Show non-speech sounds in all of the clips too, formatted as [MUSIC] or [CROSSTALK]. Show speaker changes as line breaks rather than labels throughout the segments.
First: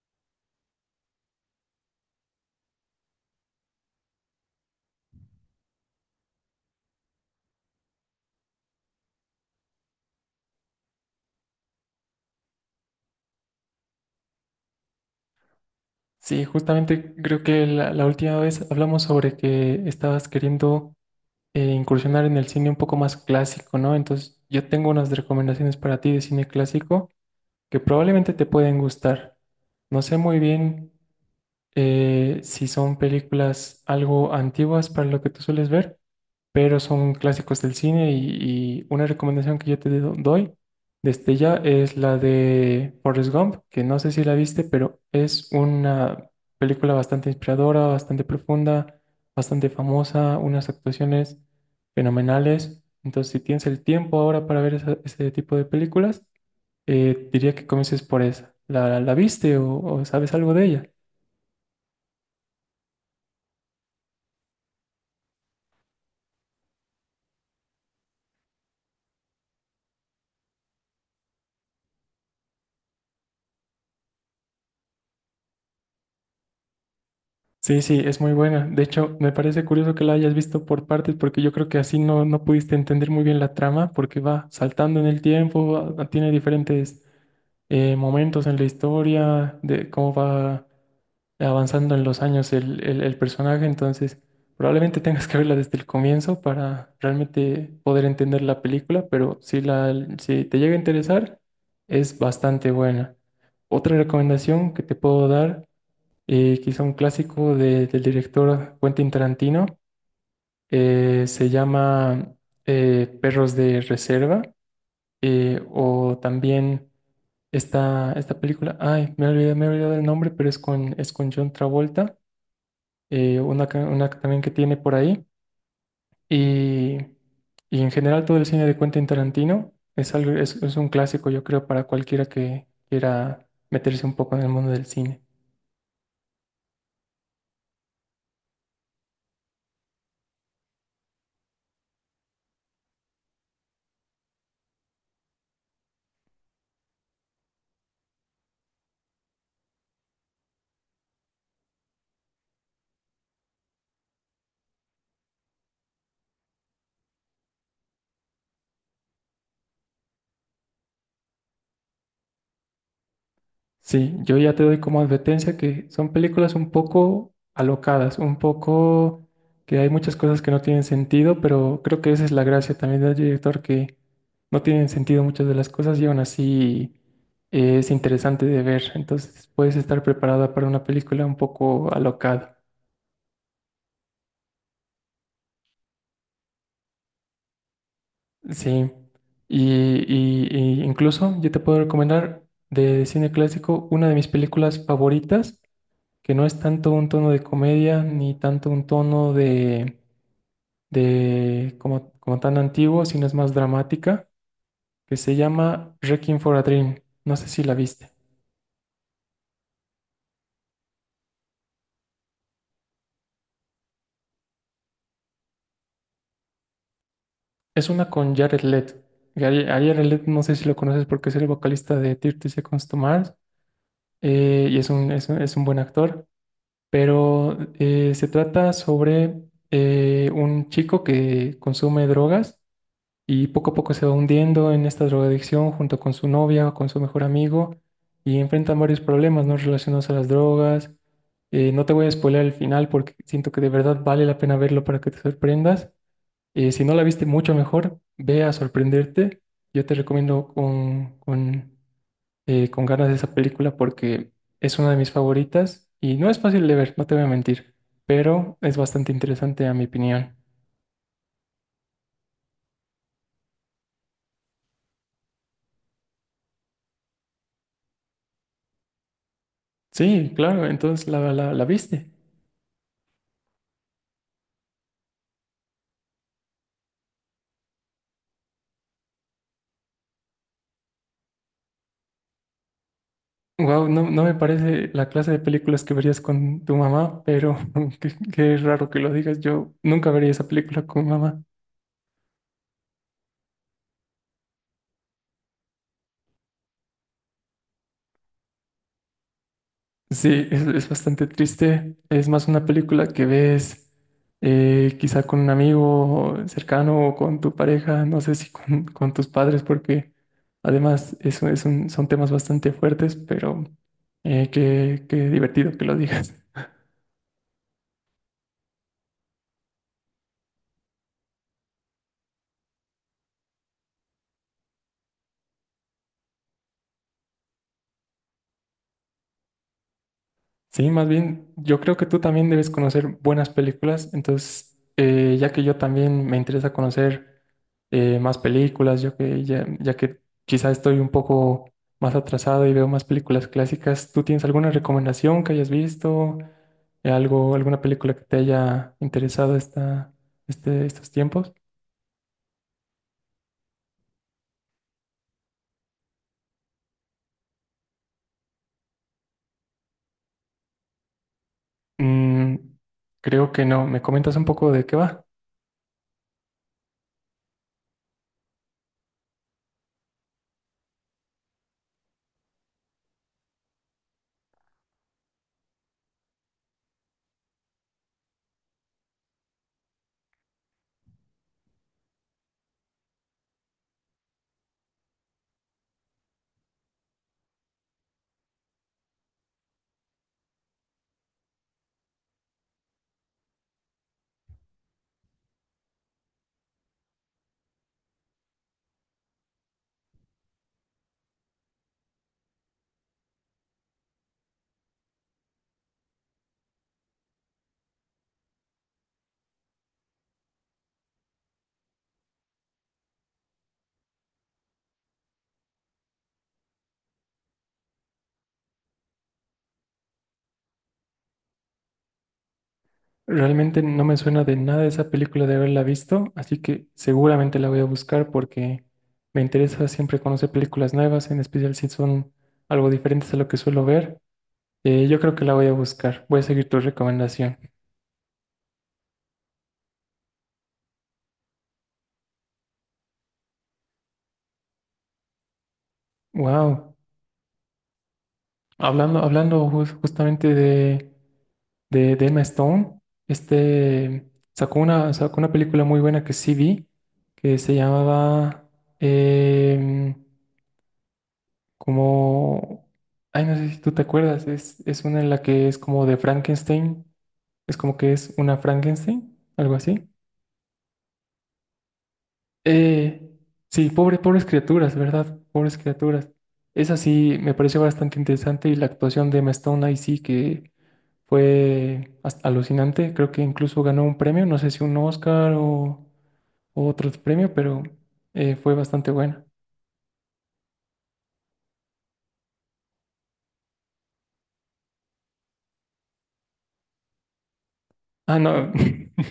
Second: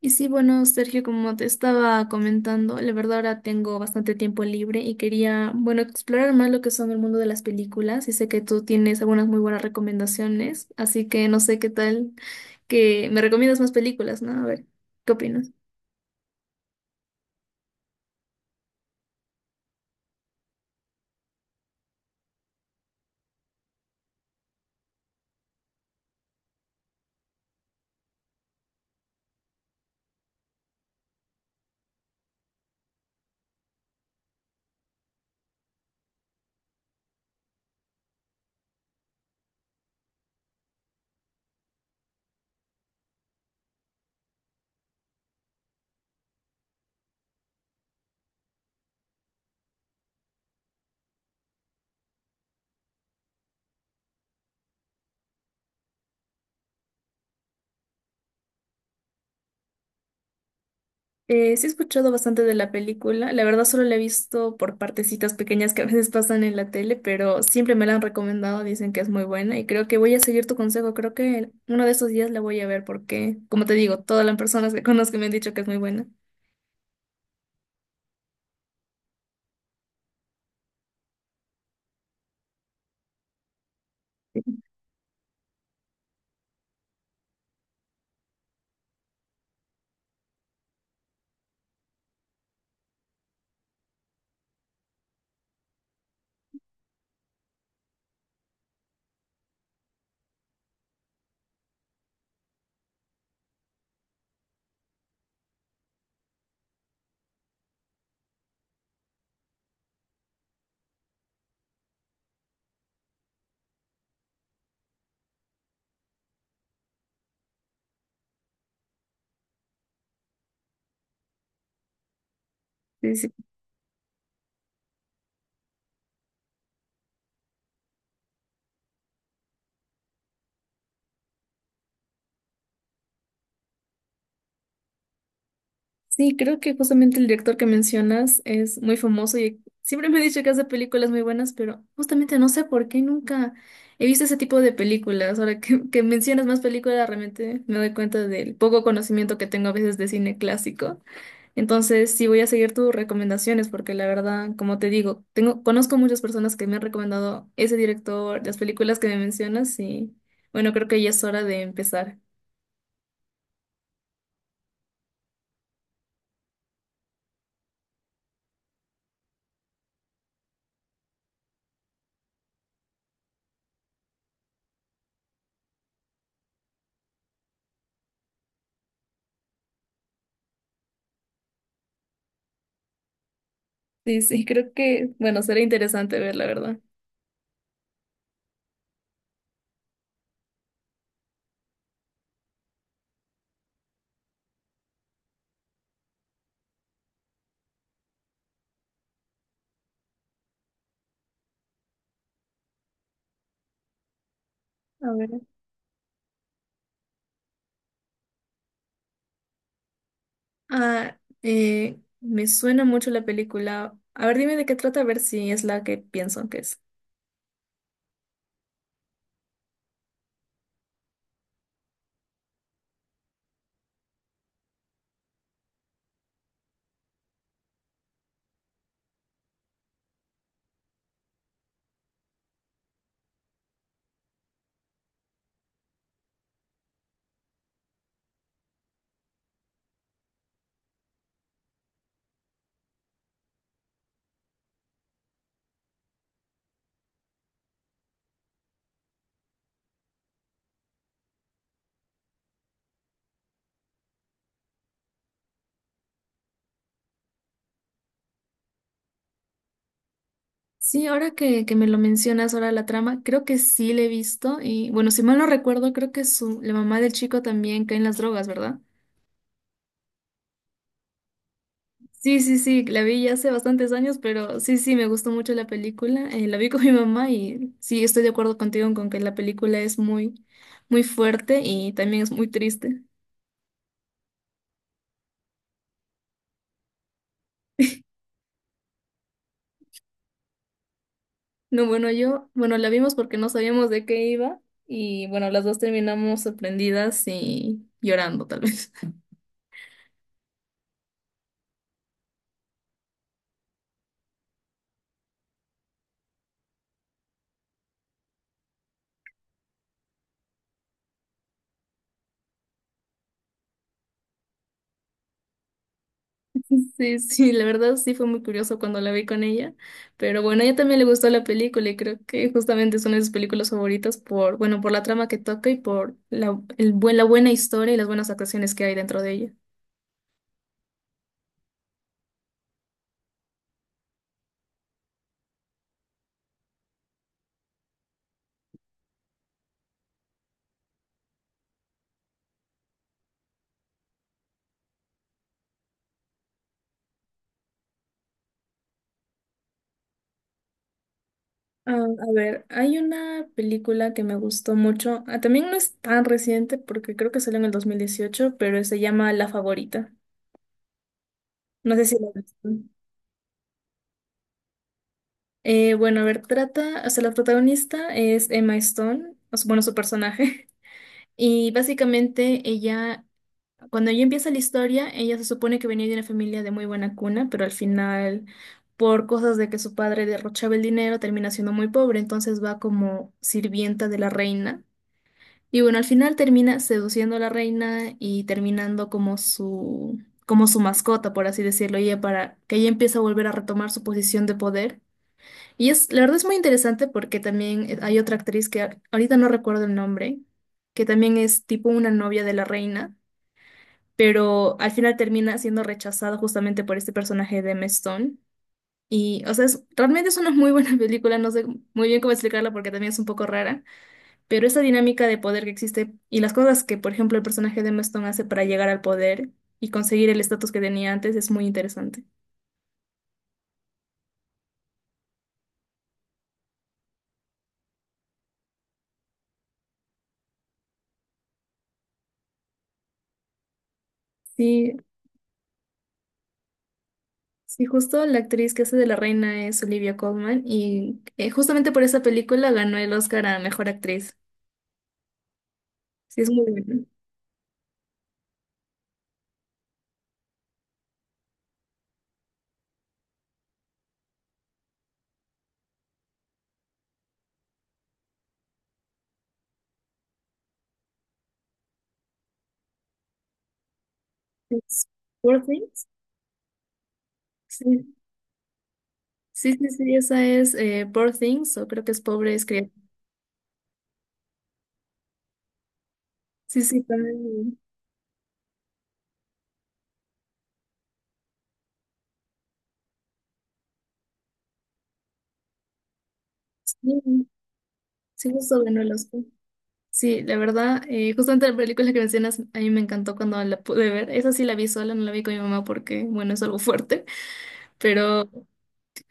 Y sí, bueno, Sergio, como te estaba comentando, la verdad ahora tengo bastante tiempo libre y quería, bueno, explorar más lo que son el mundo de las películas y sé que tú tienes algunas muy buenas recomendaciones, así que no sé qué tal que me recomiendas más películas, ¿no? A ver, ¿qué opinas?
Sí, justamente creo que la última vez hablamos sobre que estabas queriendo incursionar en el cine un poco más clásico, ¿no? Entonces yo tengo unas recomendaciones para ti de cine clásico que probablemente te pueden gustar. No sé muy bien sí son películas algo antiguas para lo que tú sueles ver, pero son clásicos del cine y una recomendación que yo doy desde ya es la de Forrest Gump, que no sé si la viste, pero es una película bastante inspiradora, bastante profunda, bastante famosa, unas actuaciones fenomenales. Entonces, si tienes el tiempo ahora para ver ese tipo de películas, diría que comiences por esa. ¿La viste o sabes algo de ella?
Sí he escuchado bastante de la película, la verdad solo la he visto por partecitas pequeñas que a veces pasan en la tele, pero siempre me la han recomendado, dicen que es muy buena y creo que voy a seguir tu consejo, creo que uno de estos días la voy a ver porque, como te digo, todas las personas que [LAUGHS] conozco me han dicho que es muy buena.
Sí, sí, es muy buena. De hecho, me parece curioso que la hayas visto por partes, porque yo creo que así no, no pudiste entender muy bien la trama, porque va saltando en el tiempo, tiene diferentes momentos en la historia, de cómo va avanzando en los años el personaje. Entonces, probablemente tengas que verla desde el comienzo para realmente poder entender la película, pero si, la, si te llega a interesar, es bastante buena. Otra recomendación que te puedo dar quizá un clásico del director Quentin Tarantino. Se llama Perros de Reserva o también esta película, ay, me olvidé, me he olvidado el nombre, pero es con John Travolta,
Sí, sí.
una, una también que tiene por ahí. Y, y en general todo el cine de Quentin Tarantino es algo, es un clásico, yo creo, para cualquiera que quiera meterse un poco en el mundo del cine.
Sí, creo que justamente el director que mencionas es muy famoso y siempre me ha dicho que hace películas muy buenas, pero justamente no sé por qué nunca he visto ese tipo de películas. Ahora que mencionas más películas, realmente me doy cuenta del poco conocimiento que tengo a veces de cine clásico. Entonces, sí voy a seguir tus recomendaciones porque la verdad, como te digo, tengo, conozco muchas personas que me han recomendado ese director, las películas que me mencionas y bueno, creo que ya es hora de empezar.
Sí, yo ya te doy como advertencia que son películas un poco alocadas, un poco que hay muchas cosas que no tienen sentido, pero creo que esa es la gracia también del director, que no tienen sentido muchas de las cosas y aún así es interesante de ver. Entonces puedes estar preparada para una película un poco alocada.
Sí, sí, creo que, bueno, será interesante ver, la verdad.
Sí, y, y- y incluso yo te puedo recomendar de cine clásico una de mis películas favoritas, que no es tanto un tono de comedia ni tanto un tono de como, como tan antiguo, sino es más dramática,
A
que
ver.
se llama Requiem for a Dream. No sé si la viste.
Ah, me suena mucho la película. A ver, dime de qué trata, a ver si es la que pienso que es.
Es una con Jared Leto. A Jared Leto no sé si lo conoces porque es el vocalista de 30 Seconds to Mars, y es un, es un buen actor, pero se trata sobre un chico que consume drogas y poco a poco se va hundiendo en esta drogadicción junto con su novia, con su mejor amigo, y enfrentan varios problemas, ¿no?, relacionados a las drogas. No te voy a spoiler el final porque siento que de verdad vale la pena verlo para que te sorprendas. Si no la viste mucho mejor, ve a sorprenderte. Yo te recomiendo con ganas de esa película porque es una de mis favoritas y no es fácil de ver, no te voy a mentir, pero es bastante interesante a mi opinión.
Sí, ahora que me lo mencionas, ahora la trama, creo que sí la he visto. Y bueno, si mal no recuerdo, creo que su, la mamá del chico también cae en las drogas, ¿verdad?
Sí, claro, entonces la, la viste.
Sí, sí, sí, la vi ya hace bastantes años, pero sí, sí, me gustó mucho la película. La vi con [LAUGHS] mi mamá y sí, estoy de acuerdo contigo con que la película es muy, muy fuerte y también es muy triste.
Wow, no, no me parece la clase de películas que verías con tu mamá, pero [LAUGHS] qué, qué raro que lo digas. Yo nunca vería esa película con mamá.
No, bueno, yo, bueno, la vimos porque no sabíamos de qué iba y bueno, las dos terminamos sorprendidas y llorando tal vez. [LAUGHS]
Sí, es bastante triste. Es más una película que ves quizá con un amigo cercano o con tu pareja, no sé si con, con tus padres, porque además eso son temas bastante fuertes, pero qué, qué divertido que lo digas.
Sí, sí, la verdad sí fue muy curioso cuando la vi con ella, pero bueno, a ella también le gustó la película y creo que justamente es una de sus películas favoritas por, bueno, por la trama que toca y por la, el buen, la buena historia y las buenas actuaciones que hay dentro de ella.
Sí, más bien, yo creo que tú también debes conocer buenas películas, entonces, ya que yo también me interesa conocer más películas, yo que ya, ya que quizá estoy un poco más atrasado y veo más películas clásicas, ¿tú tienes alguna recomendación que hayas visto? Algo, alguna película que te haya interesado esta, este, ¿estos tiempos?
Ah, a ver, hay una película que me gustó mucho, ah, también no es tan reciente porque creo que salió en el 2018, pero se llama La Favorita. No sé si la has
Mm,
visto.
creo que no. ¿Me comentas un poco de qué va?
Bueno, a ver, trata, o sea, la protagonista es Emma Stone, o su- bueno, su personaje. [LAUGHS] Y básicamente ella, cuando ella empieza la historia, ella se supone que venía de una familia de muy buena cuna, pero al final, por cosas de que su padre derrochaba el dinero, termina siendo muy pobre, entonces va como sirvienta de la reina. Y bueno, al final termina seduciendo a la reina y terminando como su mascota, por así decirlo, y ella para que ella empieza a volver a retomar su posición de poder. Y es, la verdad es muy interesante porque también hay otra actriz que a- ahorita no recuerdo el nombre, que también es tipo una novia de la reina, pero al final termina siendo rechazada justamente por este personaje de Emma Stone. Y, o sea, es- realmente es una muy buena [LAUGHS] película, no sé muy bien cómo explicarla porque también es un poco rara, pero esa dinámica de poder que existe y las cosas que, por ejemplo, el personaje de Emma Stone hace para llegar al poder y conseguir el estatus que tenía antes es muy interesante.
Realmente no me suena de nada esa película de haberla visto, así que seguramente la voy a buscar porque me interesa siempre conocer películas nuevas, en especial si son algo diferentes a lo que suelo ver.
Sí.
Yo creo que la voy a buscar. Voy a seguir tu recomendación.
Sí, justo la actriz que hace de la reina es Olivia Colman y justamente por esa película ganó el Oscar a Mejor Actriz. Sí, es muy
Wow.
bueno.
Hablando, hablando justamente de Emma Stone, este sacó una película muy buena que sí vi, que se llamaba em, como, ay, no sé si tú te acuerdas, es
Es
una en la
Poor
que es
Things.
como de Frankenstein, es como que
Sí,
es una Frankenstein, algo así.
sí, esa es Poor Things o creo que es Pobre Escrita.
Eh, sí, pobre, pobres criaturas, ¿verdad? Pobres criaturas.
Sí,
Esa
sí,
sí me
también.
pareció bastante interesante y la actuación de Emma Stone ahí sí que fue alucinante, creo que incluso ganó un premio, no sé si un Oscar o otro
Sí,
premio, pero
sí,
fue
justo ganó
bastante
el Oscar.
buena.
Sí, la verdad, justamente la película que mencionas a mí me encantó cuando la pude ver. Esa sí la vi sola, no la vi con mi mamá porque, bueno, es algo fuerte,
Ah,
pero...
no. [LAUGHS]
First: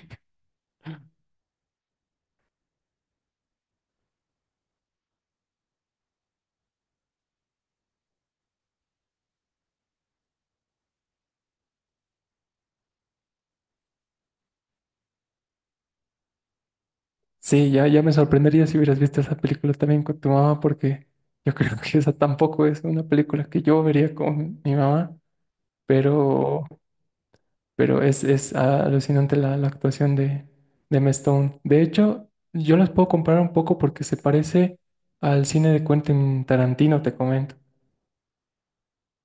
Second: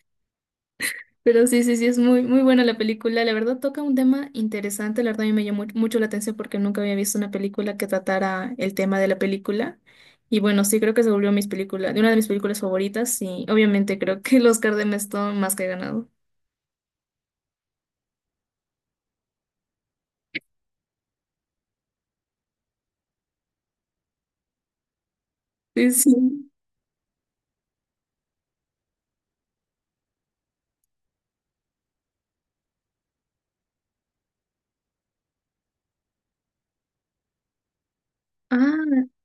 Pero sí, sí, sí, es muy, muy buena la película. La verdad toca un tema interesante. La verdad a mí me llamó mucho la atención porque nunca había visto una película que tratara el tema de la película. Y bueno, sí, creo que se volvió mis películas, de una de mis películas favoritas. Y obviamente creo que el Oscar de Mestón más que ganado.
Sí, ya, ya me sorprendería si hubieras visto esa película también con tu mamá, porque yo [LAUGHS] creo que esa tampoco es una película que yo vería con mi mamá,
Sí, sí.
pero, pero es alucinante la actuación de Emma Stone. De hecho, yo las puedo comparar un poco porque se parece al cine de Quentin Tarantino, te comento.
Ah,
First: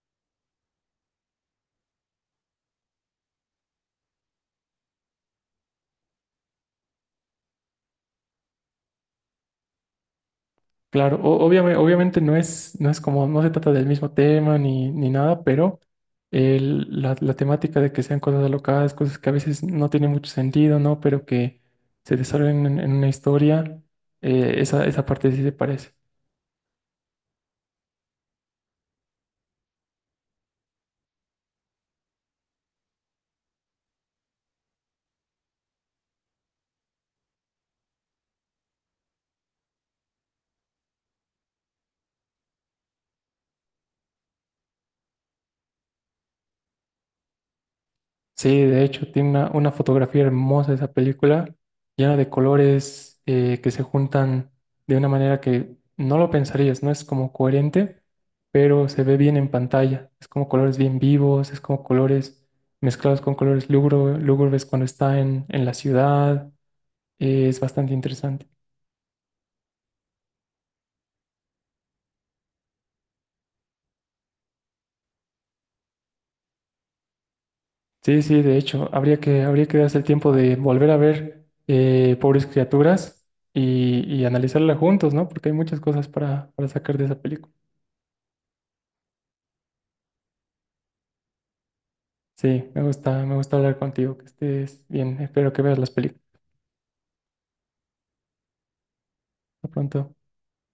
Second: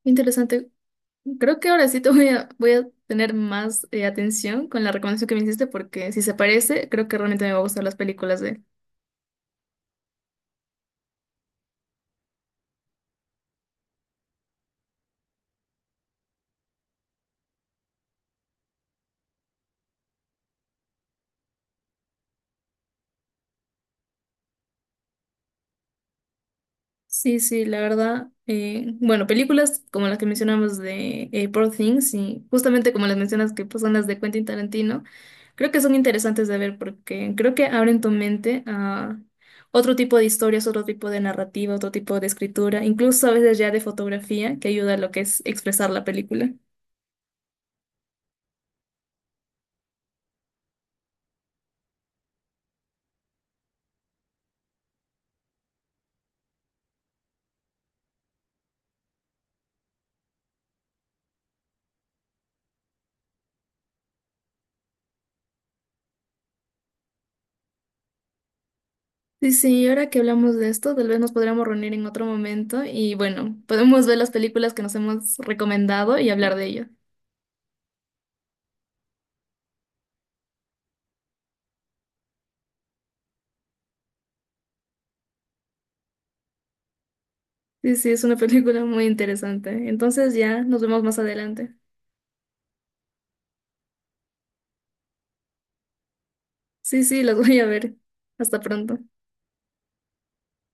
interesante. Creo que ahora sí te voy a, voy a tener más atención con la recomendación que me hiciste porque si se parece, creo que realmente me va a gustar las películas de él.
Claro, obviamente, obviamente no es, no es como, no se trata del mismo tema ni, ni nada, pero la, la temática de que sean cosas alocadas, cosas que a veces no tienen mucho sentido, ¿no?, pero que se desarrollan en una historia, esa, esa parte sí se parece.
Sí, sí, la verdad. Bueno, películas como las que mencionamos de Poor Things y justamente como las mencionas que pues, son las de Quentin Tarantino, creo que son interesantes de ver porque creo que abren tu mente a otro tipo de historias, otro tipo de narrativa, otro tipo de escritura, incluso a veces ya de fotografía que ayuda a lo que es expresar la película.
Sí, de hecho, tiene una fotografía hermosa esa película, llena de colores que se juntan de una manera que no lo pensarías, no es como coherente, pero se ve bien en pantalla. Es como colores bien vivos, es como colores mezclados con colores lúgubres cuando está en la ciudad. Eh, es bastante interesante.
Sí, sí, y ahora que hablamos de esto, tal vez nos podríamos reunir en otro momento y bueno, podemos ver las películas que nos hemos recomendado y hablar de ello.
Sí, sí, de hecho, habría que darse el tiempo de volver a ver Pobres Criaturas y analizarla juntos, ¿no? Porque hay muchas cosas para sacar de esa película.
Sí, sí, es una [LAUGHS] película muy interesante. Entonces ya nos vemos más adelante.
Sí, me gusta hablar contigo, que estés bien. Espero que veas las películas
Sí, sí, las voy a ver. Hasta pronto.
pronto.